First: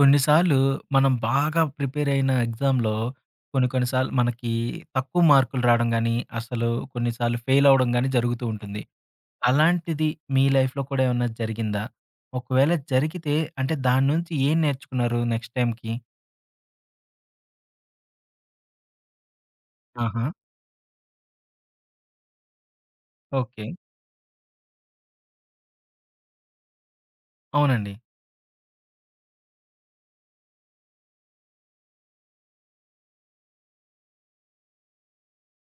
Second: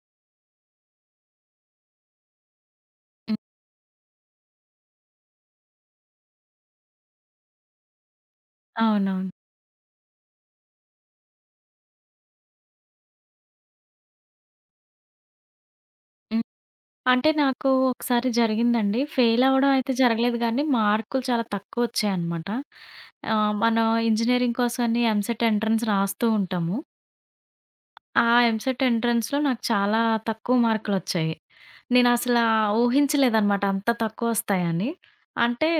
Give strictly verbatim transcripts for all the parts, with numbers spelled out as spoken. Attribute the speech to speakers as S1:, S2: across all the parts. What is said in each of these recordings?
S1: కొన్నిసార్లు మనం బాగా ప్రిపేర్ అయిన ఎగ్జామ్‌లో
S2: హ్మ్.
S1: కొన్ని కొన్ని సార్లు మనకి తక్కువ మార్కులు రావడం గాని, అసలు కొన్నిసార్లు ఫెయిల్ అవ్వడం గాని జరుగుతూ ఉంటుంది.
S2: అవునవును.
S1: అలాంటిది మీ లైఫ్‌లో కూడా ఏమన్నా జరిగిందా? ఒకవేళ జరిగితే అంటే దాని నుంచి ఏం నేర్చుకున్నారు నెక్స్ట్ టైమ్‌కి?
S2: హ్మ్. అంటే నాకు ఒకసారి జరిగిందండి. ఫెయిల్ అవ్వడం అయితే
S1: ఆహా!
S2: జరగలేదు గానీ, మార్కులు చాలా తక్కువొచ్చాయనమాట. ఆహ్,
S1: ఓకే.
S2: మనం ఇంజినీరింగ్ కోసమని ఎంసెట్ ఎంట్రన్స్ రాస్తూ ఉంటాము.
S1: అవునండి.
S2: ఆ ఎంసెట్ ఎంట్రన్స్‌లో నాకు చాలా తక్కువ మార్కులొచ్చాయి. నేనసల ఊహించలేదనమాట అంత తక్కువొస్తాయని. అంటే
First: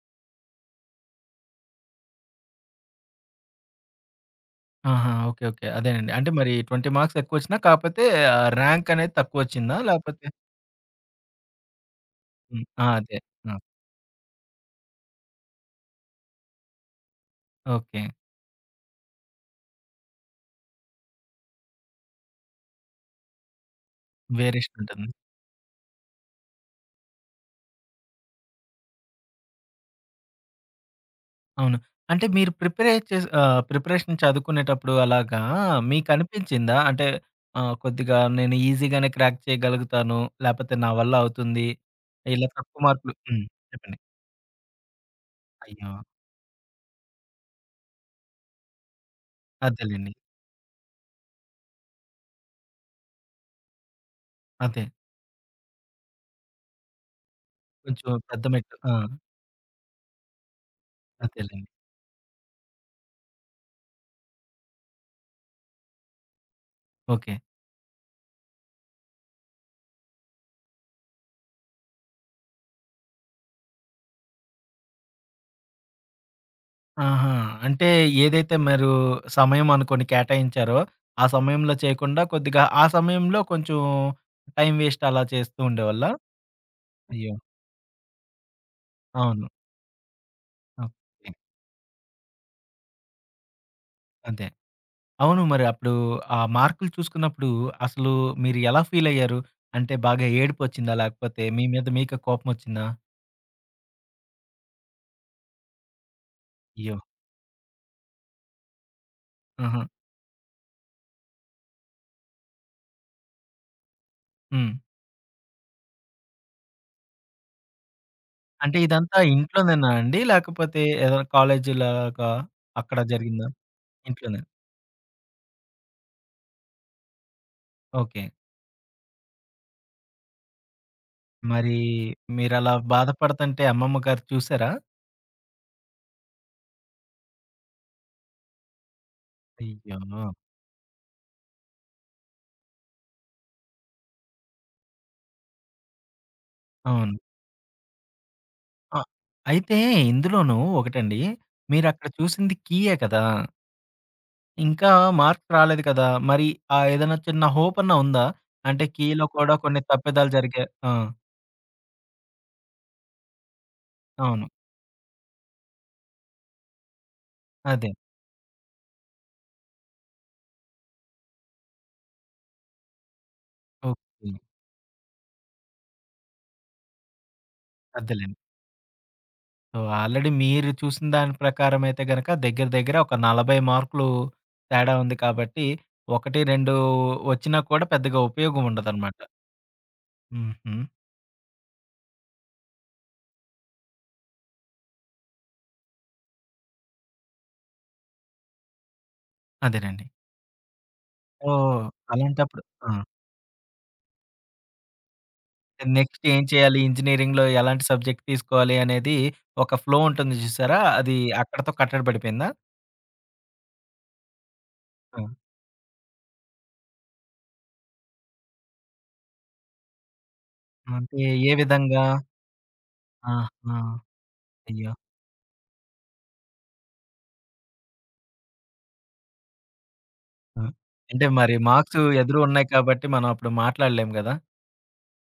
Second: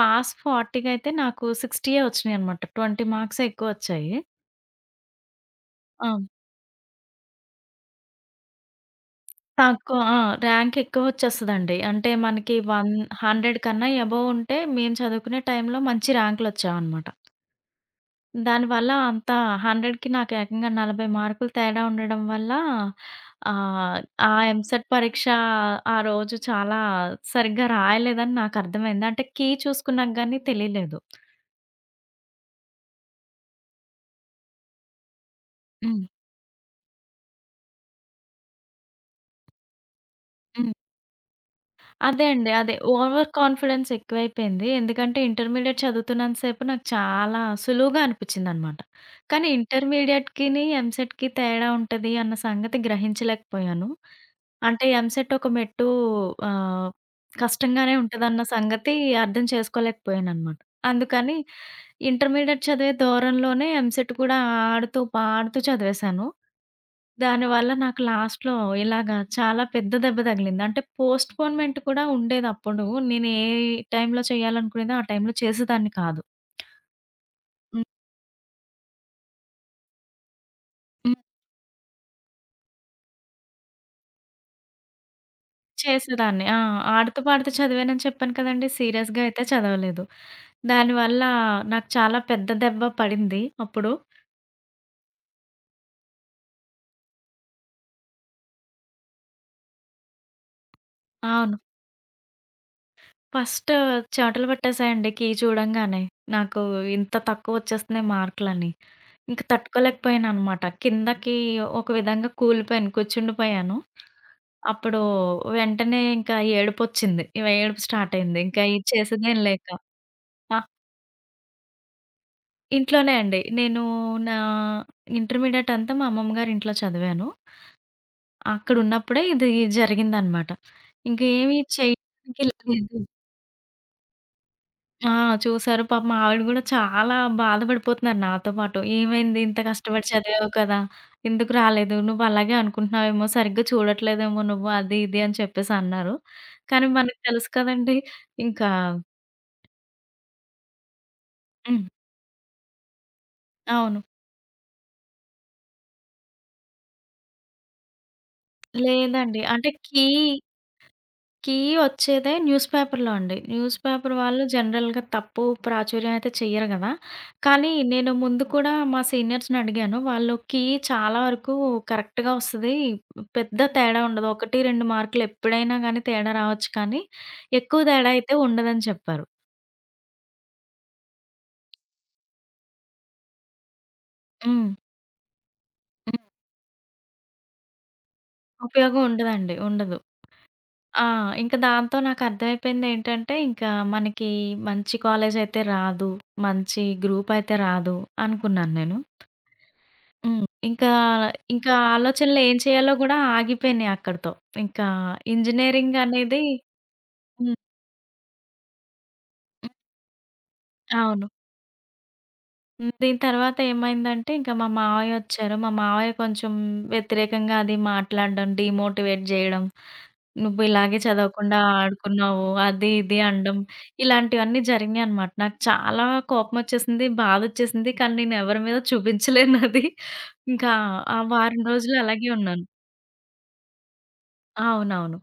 S2: పాస్ నలభై అయితే నాకు అరవై వచ్చినాయనమాట. ఇరవై మార్క్సే ఎక్కువొచ్చాయి.
S1: ఆహా! ఓకే. ఓకే.
S2: ఆ!
S1: అదేనండి. అంటే మరి ఇరవై మార్క్స్ ఎక్కువొచ్చినా కాపోతే ఆహ్, ర్యాంక్ అనేది తక్కువొచ్చిందా?
S2: తక్కువ. ఆ!
S1: లేపోతే
S2: ర్యాంక్ ఎక్కువొచ్చేస్తదండి. అంటే మనకి
S1: హ్మ్. ఆ!
S2: వన్
S1: అదే. ఆ!
S2: వంద కన్నా ఎబోవ్ ఉంటే మేము చదువుకునే టైంలో మంచి ర్యాంకులొచ్చేవన్నమాట.
S1: ఓకే.
S2: దానివల్ల అంత 100కి నాకు ఏకంగా నలభై మార్కులు తేడా ఉండడం వల్ల ఆహ్, ఆ
S1: వేరియేషన్
S2: ఎంసెట్
S1: ఉంటుంది.
S2: పరీక్ష ఆ రోజు చాలా సరిగ్గా రాయలేదని నాకర్థమైంది. అంటే కీ చూసుకున్నాక గాని తెలియలేదు.
S1: అవును. అంటే మీరు ప్రిపేర్ చేసి ఆహ్, ప్రిపరేషన్ చదువుకునేటప్పుడు అలాగా
S2: హ్మ్.
S1: మీకనిపించిందా? అంటే ఆహ్, కొద్దిగా నేను ఈజీగానే క్రాక్ చేయగలుగుతాను.
S2: హ్మ్.
S1: లేపోతే నా వల్ల అవుతుంది.
S2: అదే
S1: ఇలా
S2: అండి. అదే.
S1: తక్కువ మార్కులు
S2: ఓవర్
S1: హ్మ్.
S2: కాన్ఫిడెన్స్
S1: చెప్పండి.
S2: ఎక్కువైపోయింది. ఎందుకంటే ఇంటర్మీడియేట్
S1: అయ్యో!
S2: చదువుతున్నంత సేపు నాకు చాలా సులువుగా అనిపిచ్చిందనమాట. కానీ
S1: అదేలెండి.
S2: ఇంటర్మీడియేట్‌కిని, ఎంసెట్‌కి తేడా ఉంటది అన్న సంగతి గ్రహించలేకపోయాను.
S1: అదే.
S2: అంటే ఎంసెట్ ఒక మెట్టు ఆహ్, కష్టంగానే
S1: కొంచెం
S2: ఉంటదన్న
S1: పెద్ద మెట్టు. ఆ!
S2: సంగతి అర్థం చేసుకోలేకపోయాననమాట. అందుకని
S1: అదేలెండి.
S2: ఇంటర్మీడియేట్ చదివే దూరంలోనే ఎంసెట్ కూడా ఆడుతూ, పాడుతూ చదివేశాను.
S1: ఓకే.
S2: దానివల్ల నాకు లాస్ట్‌లో ఇలాగ చాలా పెద్ద దెబ్బ తగిలింది. అంటే పోస్ట్‌పోన్‌మెంట్ కూడా ఉండేదప్పుడు. నేను ఏ టైంలో చేయాలనుకునేదో ఆ టైంలో చేసేదాన్ని కాదు.
S1: ఆహా!
S2: హ్మ్.
S1: అంటే ఏదైతే మీరు సమయం అనుకోని కేటాయించారో,
S2: హ్మ్.
S1: ఆ సమయంలో చేయకుండా కొద్దిగా ఆ సమయంలో కొంచెం టైం వేస్ట్ అలా చేస్తూ ఉండేవాళ్ళా?
S2: చేసేదాన్ని. ఆ! ఆడుతూ
S1: అయ్యో!
S2: పాడుతూ చదివానని చెప్పాను కదండీ. సీరియస్‌గా అయితే
S1: అవును.
S2: చదవలేదు. దానివల్ల
S1: ఓకే.
S2: నాకు చాలా పెద్ద దెబ్బ పడింది అప్పుడు.
S1: అదే. అవును. మరి అప్పుడు ఆ మార్కులు చూసుకున్నప్పుడు అసలు మీరు ఎలా ఫీలయ్యారు? అంటే బాగా ఏడుపొచ్చిందా? లేకపోతే
S2: అవును.
S1: మీ మీద మీకే కోపమొచ్చిందా?
S2: ఫస్ట్ చెమటలు పట్టేసాయండి కీ చూడంగానే. నాకు
S1: అయ్యో!
S2: ఇంత తక్కువొచ్చేస్తున్నాయి మార్కులని. ఇంక
S1: ఆహా!
S2: తట్టుకోలేకపోయాననమాట. కిందకి ఒక విధంగా కూలిపోయాను, కూర్చుండిపోయాను.
S1: హ్మ్.
S2: అప్పుడు వెంటనే ఇంకా ఏడుపొచ్చింది. ఇగ ఏడుపు స్టార్ట్ అయింది. ఇంకా
S1: అంటే
S2: ఇది
S1: ఇదంతా
S2: చేసేదేం లేక.
S1: ఇంట్లోనేనా అండి?
S2: ఆ!
S1: లేకపోతే ఏదైనా కాలేజీలాగా అక్కడ
S2: ఇంట్లోనే అండి.
S1: జరిగిందా?
S2: నేను నా
S1: ఇంట్లోనే.
S2: ఇంటర్మీడియేట్ అంతా మా అమ్మమ్మ గారింట్లో చదివాను.
S1: ఓకే.
S2: అక్కడున్నప్పుడే ఇది జరిగిందనమాట. ఇంక ఏమి
S1: మరి
S2: చేయడానికి
S1: మీరలా
S2: లేదు.
S1: బాధపడతంటే అమ్మమ్మ గారు చూసారా?
S2: ఆ! చూసారు. పాపం ఆవిడ గూడా చాలా బాధపడిపోతున్నారు నాతో పాటు. ఏమైంది ఇంత కష్టపడి
S1: అయ్యో!
S2: చదివావు కదా! ఎందుకు రాలేదు? నువ్వు అలాగే అనుకుంటున్నావేమో, సరిగ్గా చూడట్లేదేమో నువ్వు అది, ఇది అని చెప్పేసి అన్నారు. కానీ
S1: అవును.
S2: మనకు తెలుసు కదండీ! ఇంకా
S1: ఆ! అయితే ఇందులోనూ ఒకటండి.
S2: హ్మ్.
S1: మీరక్కడ చూసింది కీయే కదా!
S2: అవును.
S1: ఇంకా మార్క్స్ రాలేదు కదా! మరి ఆ ఏదైనా చిన్న హోపన్నా ఉందా? అంటే కీలో
S2: లేదండి.
S1: కూడా
S2: అంటే
S1: కొన్ని
S2: కీ
S1: తప్పిదాలు జరిగాయి. ఆ!
S2: కీ వచ్చేదే న్యూస్ పేపర్‌లో అండి. న్యూస్ పేపర్ వాళ్ళు
S1: అవును.
S2: జనరల్‌గా తప్పు ప్రాచుర్యం అయితే చెయ్యరు గదా! కానీ
S1: అదే.
S2: నేను ముందు కూడా మా సీనియర్స్‌ని అడిగాను. వాళ్ళు కీ చాలా వరకు కరెక్ట్‌గా వస్తది. పెద్ద తేడా ఉండదు.
S1: ఓకే.
S2: ఒకటి, రెండు మార్కులు ఎప్పుడైనా గానీ తేడా రావచ్చు కానీ, ఎక్కువ తేడా అయితే
S1: అదేలెండి.
S2: ఉండదని చెప్పారు.
S1: సో, ఆల్రెడీ మీరు చూసిన దాని ప్రకారం అయితే గనక దగ్గర దగ్గర ఒక నలభై మార్కులు
S2: హ్మ్.
S1: తేడా ఉంది కాబట్టి,
S2: హ్మ్.
S1: ఒకటి, రెండు వచ్చినా కూడా పెద్దగా ఉపయోగం
S2: ఉపయోగం
S1: ఉండదనమాట.
S2: ఉండదండి. ఉండదు.
S1: హుహు.
S2: ఆ! ఇంక దాంతో నాకర్థమైపోయిందేంటంటే, ఇంకా మనకి మంచి కాలేజయితే రాదు. మంచి గ్రూపయితే రాదు అనుకున్నాను నేను.
S1: అదేనండి.
S2: హ్మ్. ఇంకా, ఇంకా
S1: ఓహ్!
S2: ఆలోచనలు ఏం
S1: అలాంటప్పుడు ఆ!
S2: చేయాలో గూడా ఆగిపోయినాయి అక్కడితో. ఇంకా ఇంజినీరింగ్
S1: నెక్స్ట్ ఏం
S2: అనేది
S1: చేయాలి? ఇంజినీరింగ్‌లో
S2: హ్మ్.
S1: ఎలాంటి సబ్జెక్ట్ తీసుకోవాలి అనేది ఒక ఫ్లో ఉంటుంది చూసారా? అది
S2: అవును.
S1: అక్కడితో కట్టడి పడిపోయిందా?
S2: హ్మ్. దీని తర్వాత ఏమైందంటే ఇంకా మా మావయ్య
S1: ఆ!
S2: వచ్చారు. మా మావయ్య కొంచెం వ్యతిరేకంగా అది మాట్లాడడం, డీమోటివేట్ జేయడం. "నువ్వు ఇలాగే
S1: అంటే ఏ
S2: చదవకుండా
S1: విధంగా?
S2: ఆడుకున్నావు" అది ఇది అనడం.
S1: ఆహా!
S2: ఇలాంటివన్నీ
S1: అయ్యో!
S2: జరిగినాయన్నమాట. నాకు చాలా కోపమొచ్చేసింది, బాధొచ్చేసింది. కానీ నేను ఎవరి మీద చూపించలేనది.
S1: ఆ!
S2: ఇంకా ఆ
S1: అంటే మరి
S2: వారం రోజులు
S1: మార్క్స్
S2: అలాగే
S1: ఎదురు
S2: ఉన్నాను.
S1: ఉన్నాయి కాబట్టి మనం అప్పుడు మాట్లాడలేము గదా!
S2: అవునవును.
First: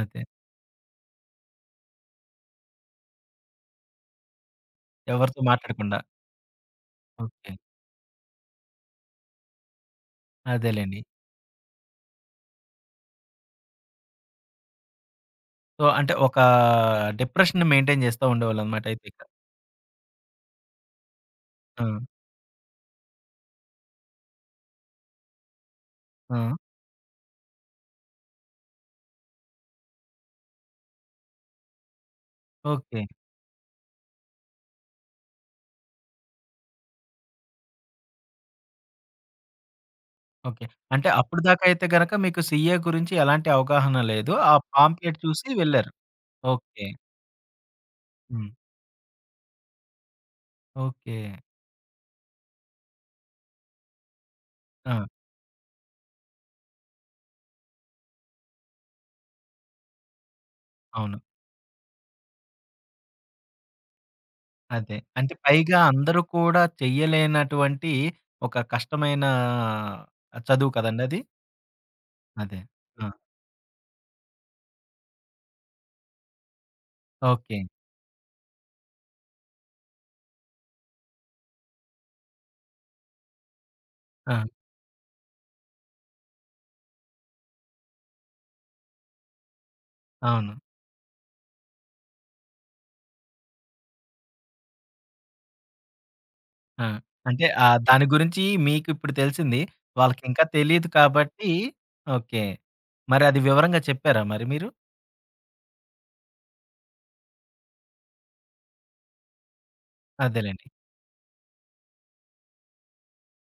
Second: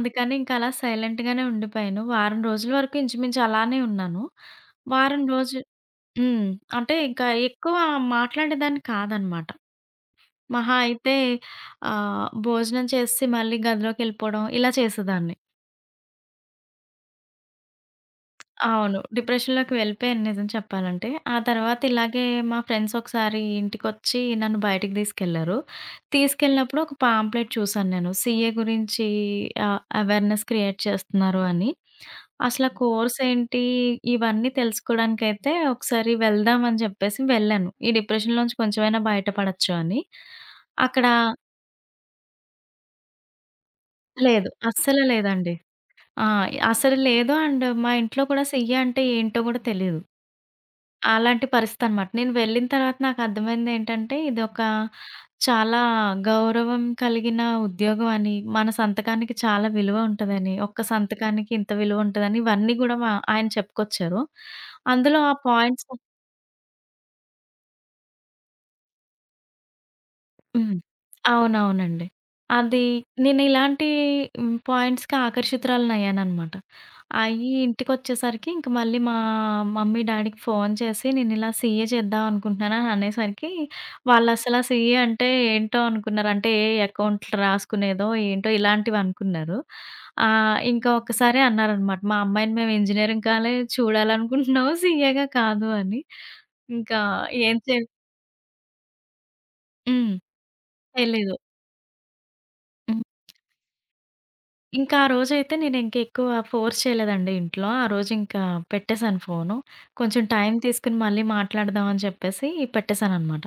S1: అదే.
S2: ఇంకలా సైలెంట్ గానే ఉండిపోయాను. వారం రోజుల వరకు ఇంచుమించు అలానే ఉన్నాను. వారం
S1: ఎవరితో
S2: రోజు
S1: మాట్లాడకుండా.
S2: హ్మ్. అంటే ఇంకా
S1: ఓకే.
S2: ఎక్కువ మాట్లాడేదాన్ని కాదనమాట. మహా
S1: అదేలెండి.
S2: అయితే ఆహ్, భోజనం చేసేసి మళ్ళీ గదిలోకెళ్ళిపోవడం ఇలా చేసేదాన్ని.
S1: సో, అంటే ఒక డిప్రెషన్‌ని మెయింటైన్ చేస్తా ఉండేవాళ్ళనమాట
S2: అవును.
S1: అయితే ఇక.
S2: డిప్రెషన్‌లోకి వెళ్ళిపోయాను నిజం చెప్పాలంటే. ఆ తర్వాత
S1: ఆ!
S2: ఇలాగే మా ఫ్రెండ్స్ ఒకసారి ఇంటికొచ్చి నన్ను బయటికి తీసుకెళ్లారు.
S1: ఆ!
S2: తీసుకెళ్ళినప్పుడు ఒక పాంప్లెట్ చూసాను నేను. సీఏ గురించి ఆహ్, అవేర్‌నెస్ క్రియేట్ చేస్తున్నారు అని. అసల
S1: ఓకే.
S2: కోర్స్ ఏంటి? ఇవన్నీ తెలుసుకోవడానికైతే ఒకసారి వెళ్దాం అని చెప్పేసి వెళ్ళాను. ఈ డిప్రెషన్‌లోంచి కొంచెమైనా బయటపడొచ్చు అని.
S1: ఓకే.
S2: అక్కడ
S1: అంటే అప్పటిదాకా అయితే గనక మీకు సీఏ గురించి ఎలాంటి అవగాహన లేదు.
S2: లేదు.
S1: ఆ
S2: అస్సలు
S1: పాంప్లెట్ చూసి
S2: లేదండి.
S1: వెళ్లారు.
S2: ఆ!
S1: ఓకే.
S2: అసలు లేదు. అండ్ మా ఇంట్లో కూడా
S1: హ్మ్.
S2: సీఏ అంటే ఏంటో కూడా తెలీదు.
S1: ఓకే.
S2: అలాంటి పరిస్థితనమాట. నేను వెళ్ళిన తర్వాత నాకర్థమైందేంటంటే, ఇదొక
S1: ఆ!
S2: చాలా గౌరవం కలిగిన ఉద్యోగం అని, మన సంతకానికి చాలా విలువ ఉంటదని, ఒక్క
S1: అవును.
S2: సంతకానికి ఇంత విలువ ఉంటదని, ఇవన్నీ గూడా మా ఆయన చెప్పుకొచ్చారు.
S1: అదే.
S2: అందులో
S1: అంటే
S2: ఆ
S1: పైగా
S2: పాయింట్స్
S1: అందరూ కూడా చెయ్యలేనటువంటి ఒక కష్టమైన చదువు
S2: హ్మ్.
S1: కదండీ అది.
S2: అవునవునండి.
S1: అదే.
S2: అది
S1: ఆ!
S2: నేనిలాంటి హ్మ్, పాయింట్స్‌కి ఆకర్షితురాలినయ్యాననమాట. అయ్యి
S1: ఓకే.
S2: ఇంటికొచ్చేసరికి ఇంక మళ్ళీ మా మమ్మీ, డ్యాడీకి ఫోను చేసి నేనిలా సీఏ చేద్దామనుకుంటున్నానని అనేసరికి
S1: ఆ!
S2: వాళ్ళసలా సీఏ అంటే ఏంటో అనుకున్నారు. అంటే ఏ అకౌంట్లు రాసుకునేదో ఏంటో ఇలాంటివనుకున్నారు.
S1: అవును.
S2: ఆహ్, ఇంకా ఒక్కసారే అన్నారనమాట. మా అమ్మాయిని మేము ఇంజినీరింగ్‌గాలే చూడాలనుకుంటున్నాము సీఏగా కాదు అని.
S1: ఆ!
S2: ఇంకా
S1: అంటే
S2: ఏం చే
S1: ఆహ్, దాని గురించి మీకిప్పుడు తెలిసింది.
S2: హ్మ్.
S1: వాళ్ళకింకా తెలీదు
S2: తెలీదు.
S1: కాబట్టి ఓకే. మరి అది వివరంగా చెప్పారా మరి మీరు?
S2: ఇంకా ఆ రోజైతే నేనింక ఎక్కువ ఫోర్స్ చేయలేదండి ఇంట్లో. ఆ రోజింకా పెట్టేశాను ఫోను. కొంచెం టైం
S1: అదేలెండి.
S2: తీసుకొని మళ్ళీ మాట్లాడదాం అని చెప్పేసి పెట్టేశాననమాట.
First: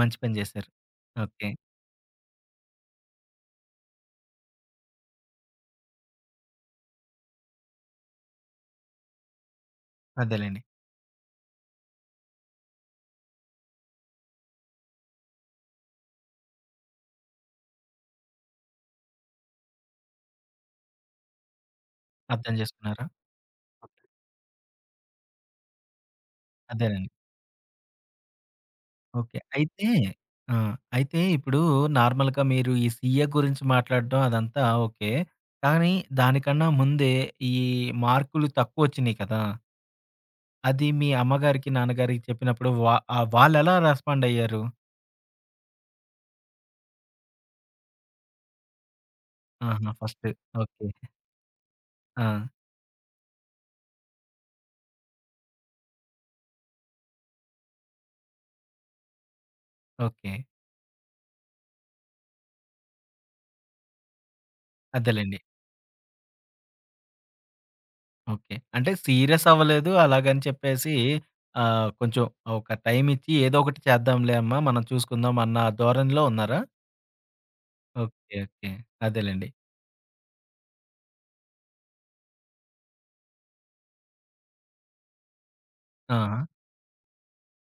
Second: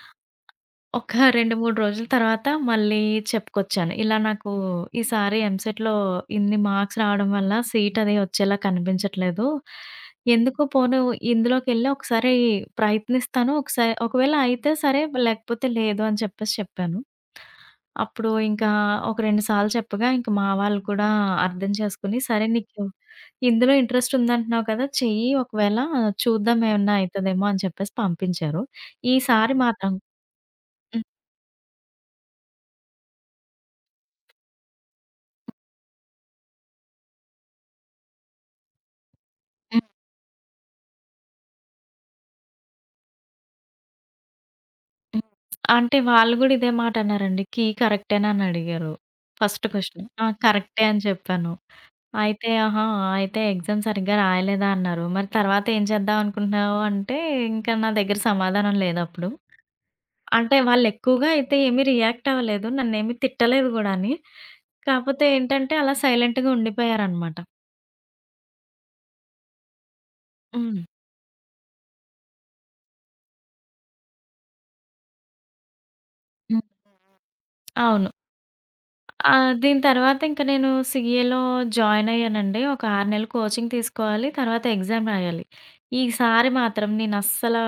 S1: మంచి పని జేశారు.
S2: ఒక
S1: ఓకే.
S2: రెండు, మూడు రోజుల తర్వాత మళ్ళీ చెప్పుకొచ్చాను. ఇలా నాకు ఈసారి ఎంసెట్‌లో ఇన్ని మార్క్స్ రావడం వల్ల సీట్ అది వచ్చేలా కనిపించట్లేదు.
S1: అదేలెండి.
S2: ఎందుకు పోను ఇందులోకెళ్ళి ఒకసారి ప్రయత్నిస్తాను. ఒకసారి ఒకవేళ అయితే సరే లేకపోతే లేదు అని చెప్పేసి చెప్పాను. అప్పుడు ఇంకా ఒక రెండు సార్లు చెప్పగా ఇంక మా వాళ్ళు కూడా అర్థం చేసుకొని, సరే
S1: అర్థం
S2: నీకు
S1: జేసుకున్నారా?
S2: ఇందులో ఇంట్రెస్ట్ ఉందంటున్నావు కదా! చెయ్యి ఒకవేళ చూద్దాం ఏమన్నా
S1: అదేలెండి.
S2: అయితదేమో అని చెప్పేసి పంపించారు.
S1: ఓకే.
S2: ఈసారి
S1: అయితే
S2: మాత్రం
S1: ఆ!
S2: హ్మ్.
S1: అయితే ఇప్పుడు నార్మల్‌గా మీరు ఈ సీఏ గురించి మాట్లాడడం అదంతా ఓకే. కానీ దానికన్నా ముందే ఈ మార్కులు తక్కువొచ్చినియి కదా! అది మీ అమ్మగారికి, నాన్నగారికి చెప్పినప్పుడు వా ఆహ్, వాళ్ళెలా రెస్పాండ్ అయ్యారు?
S2: హ్మ్. అంటే వాళ్ళు గూడా ఇదే మాటన్నారండి. కీ కరెక్టేనా అని అడిగారు. ఫస్ట్
S1: ఆహా!
S2: క్వెషన్. ఆ!
S1: ఫస్ట్
S2: కరెక్టే
S1: ఓకే.
S2: అని చెప్పాను.
S1: ఆ!
S2: అయితే ఆహా! అయితే ఎగ్జామ్ సరిగ్గా రాయలేదా అన్నారు. మరి తర్వాత ఏం చేద్దాం అనుకుంటున్నావు అంటే, ఇంకా నా దగ్గర సమాధానం లేదప్పుడు.
S1: ఓకే.
S2: అంటే వాళ్ళెక్కువగా అయితే ఏమి రియాక్ట్ అవ్వలేదు. నన్నేమి తిట్టలేదు గూడాని. కాపోతే
S1: అదేలెండి.
S2: ఏంటంటే అలా సైలెంట్‌గా ఉండిపోయారనమాట.
S1: ఓకే. అంటే సీరియస్ అవ్వలేదు. అలాగని
S2: హ్మ్.
S1: చెప్పేసి ఆహ్, కొంచెం ఒక టైమ్ ఇచ్చి ఏదో ఒకటి చేద్దాంలే అమ్మా! మనం చూసుకుందాం అన్న ధోరణిలో ఉన్నారా?
S2: హ్మ్. అవును.
S1: ఓకే. ఓకే.
S2: ఆ!
S1: అదేలెండి.
S2: దీని తర్వాత ఇంక నేను సీఏలో జాయిన్ అయ్యానండి. ఒక ఆరు నెలలు కోచింగ్ తీసుకోవాలి. తర్వాత ఎగ్జామ్ రాయాలి.
S1: ఆ!
S2: ఈసారి మాత్రం నేనస్సలా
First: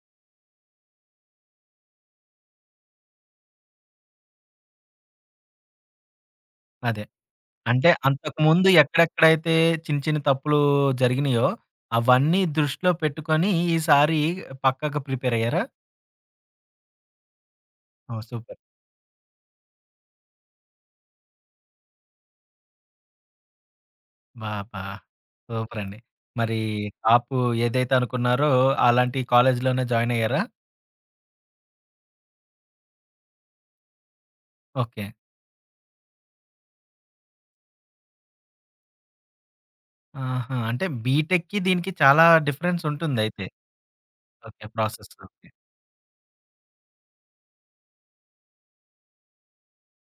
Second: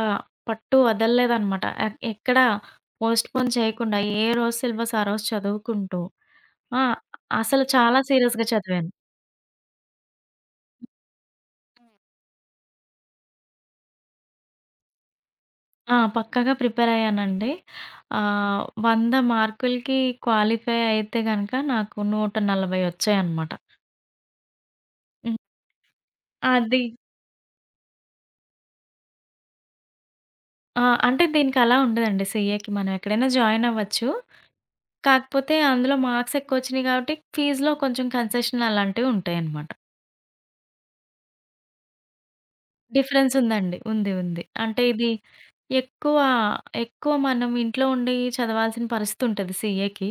S2: పట్టు వదలలేదనమాట. ఎక్ ఎక్కడా పోస్ట్‌పోన్ చేయకుండా ఏ రోజు సిలబస్ ఆ రోజు చదువుకుంటూ ఆ!
S1: అదే.
S2: అసలు
S1: అంటే
S2: చాలా సీరియస్‌గా
S1: అంతకుముందు
S2: చదివాను.
S1: ఎక్కడెక్కడైతే చిన్న చిన్న తప్పులు జరిగినాయో, అవన్నీ దృష్టిలో పెట్టుకొని ఈసారి పక్కాగా ప్రిపేర్ అయ్యారా?
S2: ఆ! పక్కాగా ప్రిపేర్ అయ్యానండి.
S1: ఓహ్! సూపర్.
S2: ఆహ్, వంద మార్కులకి క్వాలిఫై అయితే గనక నాకు నూట నలభై వచ్చాయనమాట.
S1: అబ్బబ్బా!
S2: హ్మ్.
S1: సూపర్ అండి. మరి
S2: అది
S1: టాపు ఏదైతే అనుకున్నారో అలాంటి కాలేజ్‌లోనే జాయిన్ అయ్యారా?
S2: ఆ! అంటే దీనికలా ఉండదండి సీఏకి. మనం ఎక్కడైనా జాయిన్ అవ్వచ్చు.
S1: ఓకే.
S2: కాకపోతే అందులో మార్క్స్ ఎక్కువొచ్చినియి గాబట్టి, ఫీజులో కొంచెం కన్సెషన్ అలాంటివి ఉంటాయనమాట.
S1: ఆహా! అంటే బీటెక్‌కి దీనికి చాలా డిఫరెన్స్
S2: డిఫరెన్స్
S1: ఉంటుందయితే.
S2: ఉందండి. ఉంది. ఉంది.
S1: ఓకే.
S2: అంటే ఇది
S1: ప్రాసెస్. ఓకే.
S2: ఎక్కువ, ఎక్కువ మనం ఇంట్లో ఉండి చదవాల్సిన పరిస్థితుంటది సీఏకి.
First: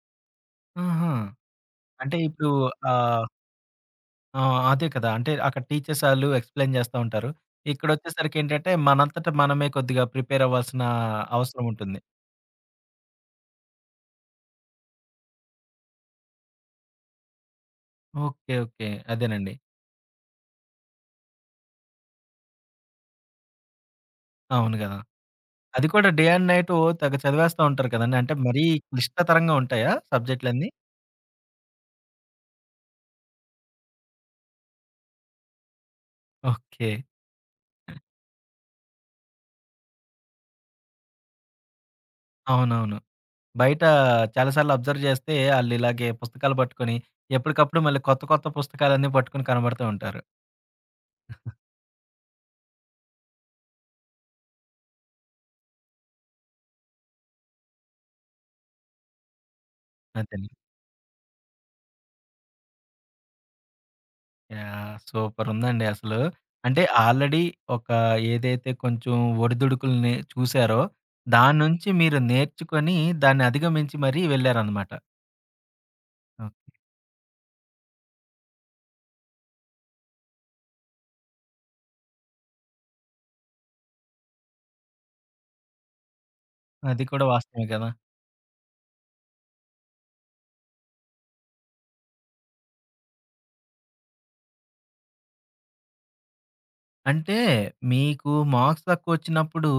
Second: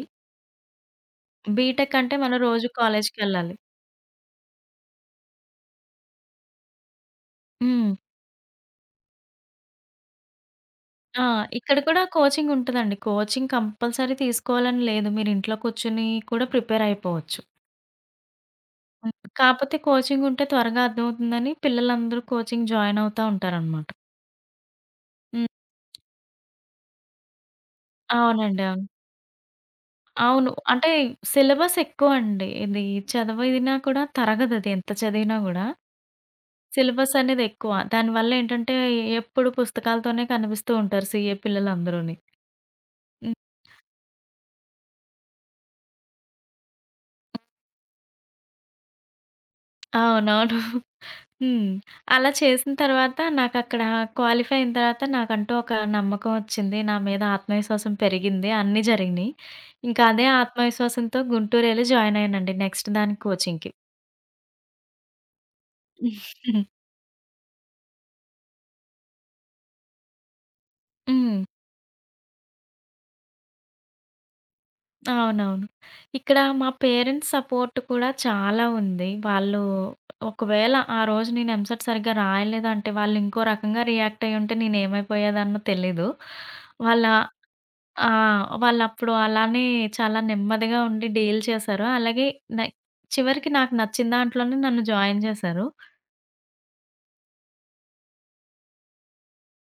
S1: ఆహా!
S2: బీటెక్ అంటే
S1: అంటే
S2: మనం
S1: ఇప్పుడు
S2: రోజు
S1: ఆ!
S2: కాలేజికెళ్ళాలి.
S1: ఆ! అదే కదా! అంటే అక్కడ టీచర్స్ ఆళ్ళు ఎక్స్‌ప్లెయిన్ జేస్తా ఉంటారు.
S2: హ్మ్.
S1: ఇక్కడొచ్చేసరికి ఏంటంటే, మనంతట మనమే కొద్దిగా ప్రిపేర్ అవ్వాల్సిన
S2: ఆ!
S1: అవసరం
S2: ఇక్కడ
S1: ఉంటుంది.
S2: కూడా కోచింగ్ ఉంటదండి. కోచింగ్ కంపల్సరీ తీసుకోవాలని లేదు. మీరు ఇంట్లో కూర్చొని కూడా ప్రిపేర్ అయిపోవచ్చు.
S1: ఓకే. ఓకే.
S2: హ్మ్.
S1: అదేనండి.
S2: కాపోతే కోచింగ్ ఉంటే త్వరగా అర్థమవుతుందని పిల్లలందరూ కోచింగ్ జాయిన్ అవుతా ఉంటారనమాట.
S1: అవును గదా!
S2: హ్మ్.
S1: అది కూడా డే అండ్ నైటు తెగ చదివేస్తా ఉంటారు కదండీ! అంటే
S2: అవునండి.
S1: మరీ
S2: అవును.
S1: క్లిష్టతరంగా ఉంటాయా
S2: అవును.
S1: సబ్జెక్టులన్నీ?
S2: అంటే సిలబస్ ఎక్కువండి. ఇది చదివినా కూడా తరగదది ఎంత చదివినా గూడా.
S1: ఓకే.
S2: సిలబస్ అనేది ఎక్కువ. దానివల్లేంటంటే ఎప్పుడు పుస్తకాలతోనే కనిపిస్తూ ఉంటారు సీఏ పిల్లలందరూని.
S1: అవునవును.
S2: హ్మ్.
S1: బయట చాలా సార్లు అబ్జర్వ్ జేస్తే ఆళ్ళిలాగే పుస్తకాలు పట్టుకొని ఎప్పటికప్పుడు మళ్ళీ కొత్త కొత్త పుస్తకాలన్నీ పట్టుకొని కనబడుతూ ఉంటారు.
S2: అవునవును. హ్మ్. అలా చేసిన తర్వాత నాకక్కడ క్వాలిఫై అయిన తర్వాత నాకంటూ ఒక నమ్మకం ఒచ్చింది. నా మీద ఆత్మవిశ్వాసం పెరిగింది. అన్నీ జరిగినియి. ఇంకా అదే
S1: అదే.
S2: ఆత్మవిశ్వాసంతో గుంటూరెళ్లి జాయిన్ అయ్యానండి నెక్స్ట్ దానికి కోచింగ్‌కి.
S1: యాహ్! సూపర్ ఉందండి అసలు. అంటే ఆల్రెడీ ఒక ఏదైతే కొంచెం ఒడిదుడుకుల్ని చూసారో,
S2: హ్మ్.
S1: దాని నుంచి మీరు నేర్చుకొని దాన్ని అధిగమించి మరీ వెళ్లారనమాట.
S2: అవునవును. ఇక్కడ మా
S1: ఓకే.
S2: పేరెంట్స్ సపోర్ట్ కూడా చాలా ఉంది. వాళ్ళు ఒకవేళ ఆ రోజు నేను ఎంసెట్ సరిగ్గా రాయలేదంటే, వాళ్ళు ఇంకో రకంగా రియాక్ట్ అయ్యుంటే నేనేమైపోయేదాన్నో తెలీదు.
S1: అది
S2: వాళ్ళ
S1: కూడా వాస్తవమే కదా!
S2: ఆ! వాళ్ళప్పుడు అలానే చాలా నెమ్మదిగా ఉండి డీల్ చేశారు. అలాగే న చివరికి నాకు నచ్చిన దాంట్లోనే నన్ను జాయిన్ చేశారు.
S1: అంటే మీకు మార్క్స్ తక్కువొచ్చినప్పుడు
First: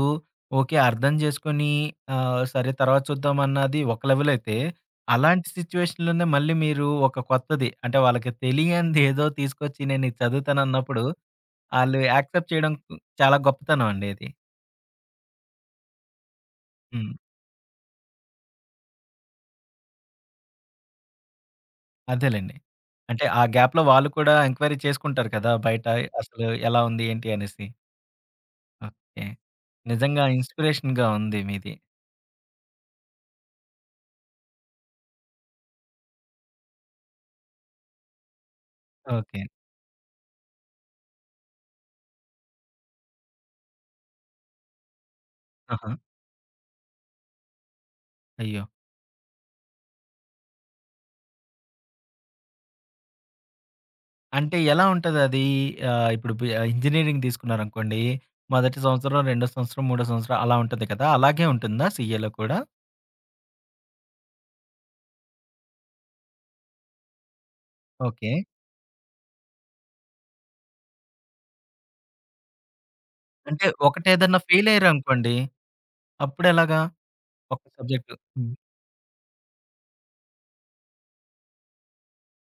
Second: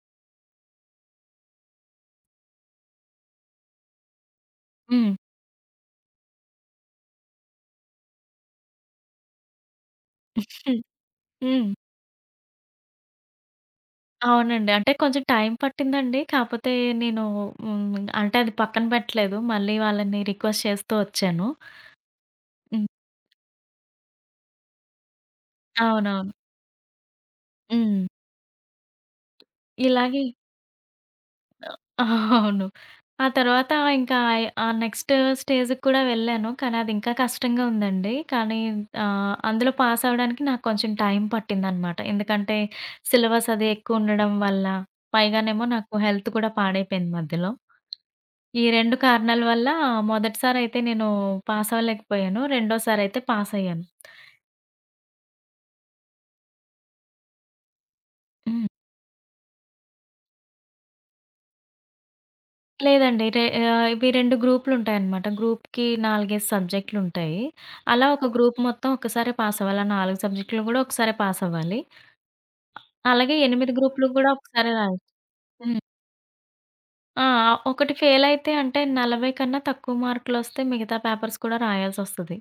S1: ఓకే. అర్థం చేసుకొని ఆహ్, సరే తర్వాత చూద్దాం అన్నది ఒక లెవెల్ అయితే,
S2: హ్మ్.
S1: అలాంటి సిట్యుయేషన్‌లోనే మళ్ళీ మీరు ఒక కొత్తది అంటే వాళ్ళకి తెలియనిది ఏదో తీసుకొచ్చి నేను ఇది
S2: హ్మ్.
S1: చదువుతానన్నప్పుడు
S2: హ్మ్.
S1: ఆళ్ళు యాక్సెప్ట్ చేయడం చాలా గొప్పతనం అండి ఇది.
S2: అవునండి. అంటే కొంచెం టైం పట్టిందండి. కాపోతే
S1: హ్మ్.
S2: నేను హ్మ్. అంటే అది పక్కన పెట్టలేదు. మళ్ళీ వాళ్ళని రిక్వెస్ట్ చేస్తూ వచ్చాను.
S1: అదేలెండి.
S2: హ్మ్.
S1: అంటే ఆ గ్యాప్‌లో వాళ్ళు కూడా ఎంక్వైరీ చేసుకుంటారు కదా! బయట
S2: అవునవును.
S1: అసలు ఎలా ఉంది? ఏంటి? అనేసి.
S2: హ్మ్.
S1: ఓకే. నిజంగా
S2: ఇలాగే
S1: ఇన్‌స్పిరేషన్‌గా ఉంది మీది.
S2: అవును. ఆ తర్వాత ఇంకా ఆహ్, ఆ నెక్స్ట్ స్టేజ్‌కి కూడా వెళ్ళాను. కానీ అది ఇంకా కష్టంగా ఉందండి. కానీ ఆహ్,
S1: ఓకే.
S2: అందులో పాస్ అవ్వడానికి నాకు కొంచెం టైం పట్టిందనమాట. ఎందుకంటే సిలబస్ అది ఎక్కువ ఉండడం వల్ల, పైగానేమో
S1: ఆహా!
S2: నాకు హెల్త్ కూడా పాడైపోయింది మధ్యలో.
S1: అయ్యో!
S2: ఈ రెండు కారణాల వల్ల మొదటిసారి అయితే నేను పాస్ అవ్వలేకపోయాను. రెండోసారి అయితే పాస్ అయ్యాను.
S1: అంటే ఎలా ఉంటదది? ఆహ్, ఇప్పుడు బి ఇంజినీరింగ్ తీసుకున్నారనుకోండి.
S2: హ్మ్.
S1: మొదటి సంవత్సరం, రెండో సంవత్సరం, మూడో సంవత్సరం అలా ఉంటది కదా! అలాగే ఉంటుందా సీఏలో కూడా?
S2: లేదండి. రే ఆహ్, ఇవి రెండు గ్రూప్‌లుంటాయనమాట. గ్రూప్‌కి నాలుగు, ఐదు సబ్జెక్టులుంటాయి. అలా ఒక
S1: ఓకే.
S2: గ్రూప్ మొత్తం ఒక్కసారే పాస్ అవ్వాలి. ఆ నాలుగు సబ్జెక్టులు గూడా ఒకసారే పాస్ అవ్వాలి. అలాగే
S1: అంటే
S2: ఎనిమిది గ్రూపులు గూడా
S1: ఒకటేదన్నా ఫెయిల్
S2: ఒకసారే రాయొచ్చు.
S1: అయ్యారనుకోండి.
S2: హ్మ్.
S1: అప్పుడెలాగా?
S2: ఆ!
S1: ఒక
S2: ఒకటి
S1: సబ్జెక్టు.
S2: ఫెయిలయితే అంటే నలభై కన్నా తక్కువ మార్కులొస్తే మిగతా పేపర్స్ కూడా రాయాల్సొస్తది.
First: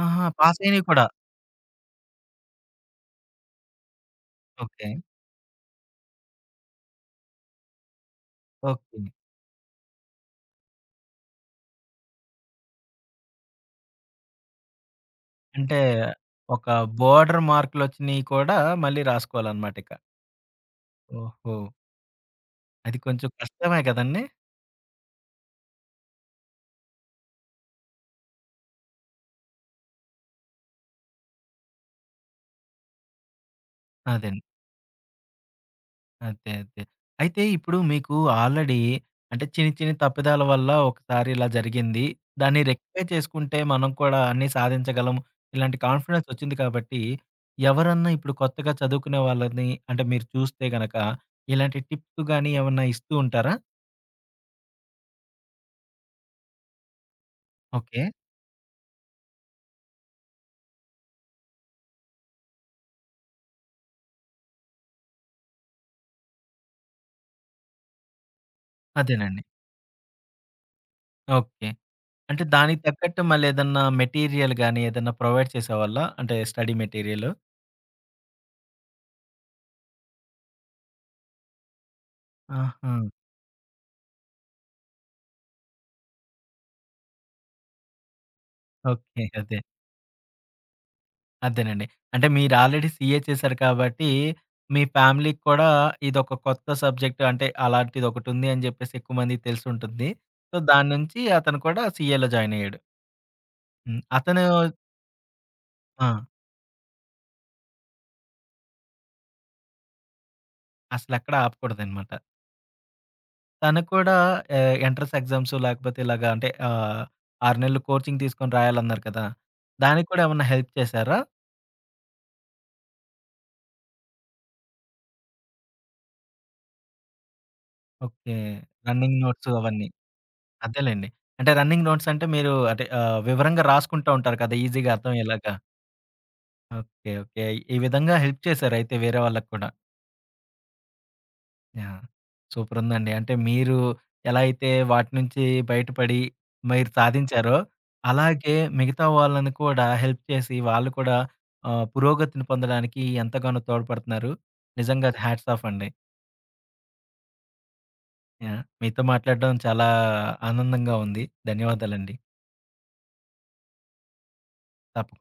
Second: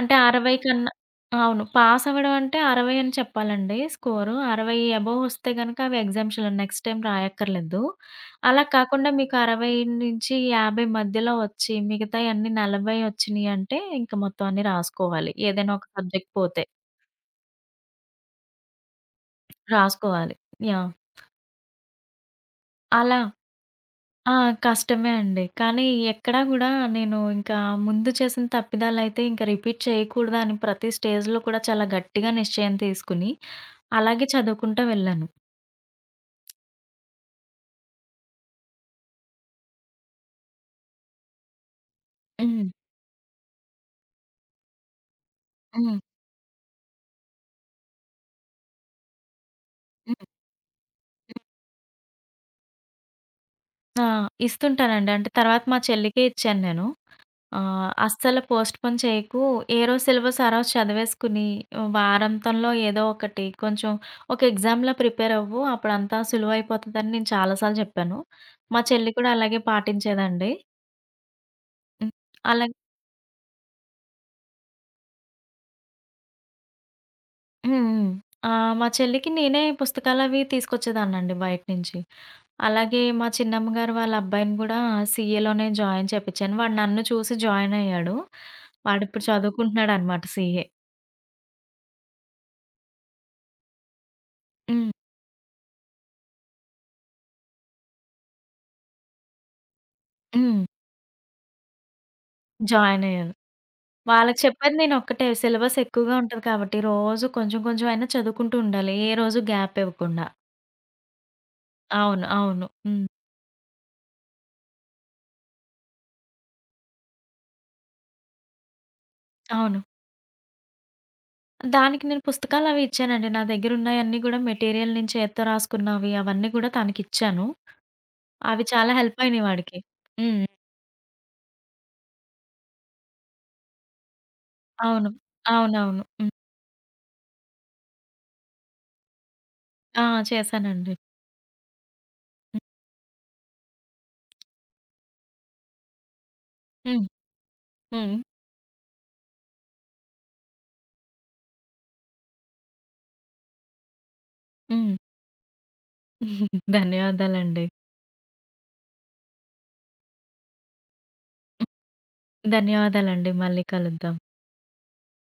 S2: అంటే
S1: ఆహా!
S2: అరవై
S1: పాస్ అయినవి
S2: కన్నా
S1: కూడా.
S2: అవును. పాస్ అవ్వడం అంటే అరవై అని చెప్పాలండి స్కోరు. అరవై
S1: ఓకే.
S2: అబోవ్ వస్తే గనక అవి ఎగ్జామ్స్‌లో నెక్స్ట్ టైమ్ రాయక్కర్లేదు. అలా
S1: ఓకే.
S2: కాకుండా మీకు అరవై నుంచి యాభై మధ్యలో వచ్చి మిగతాయన్నీ నలభై వచ్చినియి అంటే ఇంక మొత్తం అన్నీ రాసుకోవాలి. ఏదైనా
S1: అంటే
S2: ఒక సబ్జెక్ట్ పోతే
S1: ఒక బోర్డర్ మార్కులొచ్చినియి కూడా మళ్ళీ రాసుకోవాలనమాట ఇక.
S2: రాసుకోవాలి. యాహ్!
S1: ఓహో! అది
S2: అలా
S1: కొంచెం కష్టమే కదండీ!
S2: ఆ! కష్టమే అండి. కానీ ఎక్కడా గూడా నేను ఇంకా ముందు చేసిన తప్పిదాలైతే ఇంకా రిపీట్ చేయకూడదు అని ప్రతి స్టేజ్‌లో కూడా చాలా గట్టిగా నిశ్చయం తీసుకుని, అలాగే
S1: అదండి.
S2: చదువుకుంటా వెళ్ళాను.
S1: అదే. అదే. అయితే ఇప్పుడు మీకు ఆల్రెడీ అంటే చిన్ని చిన్ని తప్పిదాల వల్ల ఒకసారి ఇలా జరిగింది. దాన్ని
S2: హ్మ్.
S1: రెక్టిఫై చేసుకుంటే మనం కూడా అన్నీ సాధించగలం. ఇలాంటి
S2: హ్మ్.
S1: కాన్ఫిడెన్స్ వచ్చింది కాబట్టి ఎవరన్నా ఇప్పుడు కొత్తగా చదువుకునే వాళ్ళని అంటే మీరు
S2: హ్మ్.
S1: చూస్తే గనక
S2: హ్మ్.
S1: ఇలాంటి టిప్స్ గాని ఏమన్నా ఇస్తూ ఉంటారా?
S2: ఆ! ఇస్తుంటానండి. అంటే తర్వాత మా చెల్లికే ఇచ్చాను నేను. ఆహ్,
S1: ఓకే.
S2: అస్సలు పోస్ట్‌పోన్ చేయకు. ఏ రోజు సిలబస్ ఆ రోజు చదివేసుకుని వారాంతంలో ఏదో ఒకటి కొంచెం ఒక ఎగ్జామ్‌లా ప్రిపేర్ అవ్వు. అప్పుడంతా సులువైపోతదని నేను చాలా సార్లు జెప్పాను. మా చెల్లి కూడా
S1: అదేనండి.
S2: అలాగే పాటించేదండి.
S1: ఓకే.
S2: హ్మ్.
S1: అంటే
S2: అలా
S1: దానికి తగ్గట్టు మళ్ళేదన్నా మెటీరియల్ గాని, ఏదన్నా ప్రొవైడ్ చేసేవాళ్ళా? అంటే స్టడీ మెటీరియల్.
S2: హ్మ్. హ్మ్. ఆహ్, మా చెల్లికి నేనే పుస్తకాలవి తీసుకొచ్చేదాన్నండి బయట నుంచి.
S1: ఆహా!
S2: అలాగే మా చిన్నమ్మ గారు వాళ్ళ అబ్బాయిని గూడా సీఏలోనే జాయిన్ చేపిచ్చాను. వాడు నన్ను చూసి జాయిన్ అయ్యాడు.
S1: ఓకే.
S2: వాడిప్పుడు
S1: అదే.
S2: చదువుకుంటున్నాడనమాట సీఏ.
S1: అదేనండి. అంటే మీరు ఆల్రెడీ సీఏ చేశారు కాబట్టి, మీ
S2: హ్మ్.
S1: ఫ్యామిలీకి కూడా ఇదొక కొత్త సబ్జెక్ట్ అంటే అలాంటిదొకటుంది అని జెప్పేసి ఎక్కువ మందికి తెలిసుంటుంది. సో,
S2: హ్మ్.
S1: దాని నుంచి అతను కూడా సీఏలో జాయిన్ అయ్యాడు.
S2: జాయిన్ అయ్యాను.
S1: హ్మ్.
S2: వాళ్ళకి
S1: అతను
S2: చెప్పేది నేనొక్కటే సిలబస్
S1: ఆ!
S2: ఎక్కువగా ఉంటది కాబట్టి రోజు కొంచెం కొంచెం అయినా చదువుకుంటూ ఉండాలి. ఏ రోజు గ్యాప్ ఇవ్వకుండా.
S1: అసలెక్కడ ఆపకూడదనమాట.
S2: అవును. అవును. హ్మ్.
S1: తను కూడా ఆహ్, ఎంట్రన్స్ ఎగ్జామ్స్ లేకపోతే ఇలాగ అంటే ఆహ్, ఆరు నెలలు కోచింగ్ తీసుకొని రాయాలన్నారు కదా!
S2: అవును.
S1: దానికి కూడా ఏమన్నా హెల్ప్ చేశారా?
S2: దానికి నేను పుస్తకాలవి ఇచ్చానండి. నా దగ్గరున్నాయన్నీ గూడా మెటీరియల్ నుంచి ఎత్త రాసుకున్నవి అవన్నీ గూడా తనకిచ్చాను.
S1: ఓకే.
S2: అవి చాలా
S1: రన్నింగ్
S2: హెల్ప్ అయినాయి
S1: నోట్స్
S2: వాడికి.
S1: అవన్నీ.
S2: హ్మ్.
S1: అదేలెండి. అంటే రన్నింగ్ నోట్స్ అంటే మీరు అంటే ఆహ్, వివరంగా రాసుకుంటా ఉంటారు కదా! ఈజీగా
S2: అవును.
S1: అర్థమయ్యేలాగా.
S2: అవునవును. హ్మ్.
S1: ఓకే. ఓకే. ఈ విధంగా హెల్ప్ చేశారయితే వేరే వాళ్ళకి కూడా.
S2: ఆ! చేశానండి.
S1: యాహ్!
S2: హ్మ్.
S1: సూపరుందండి. అంటే మీరు ఎలా అయితే వాటి నుంచి బయటపడి మీరు
S2: హ్మ్.
S1: సాధించారో,
S2: హ్మ్.
S1: అలాగే మిగతా వాళ్ళని కూడా హెల్ప్ చేసి వాళ్ళు కూడా ఆహ్, పురోగతిని పొందడానికి ఎంతగానో తోడ్పడుతున్నారు. నిజంగా హ్యాట్స్ ఆఫ్ అండి.
S2: హ్మ్. ధన్యవాదాలండి.
S1: యాహ్! మీతో మాట్లాడడం చాలా ఆనందంగా ఉంది. ధన్యవాదాలండి.
S2: ధన్యవాదాలండి. మళ్ళీ కలుద్దాం.
S1: తప్పకుండా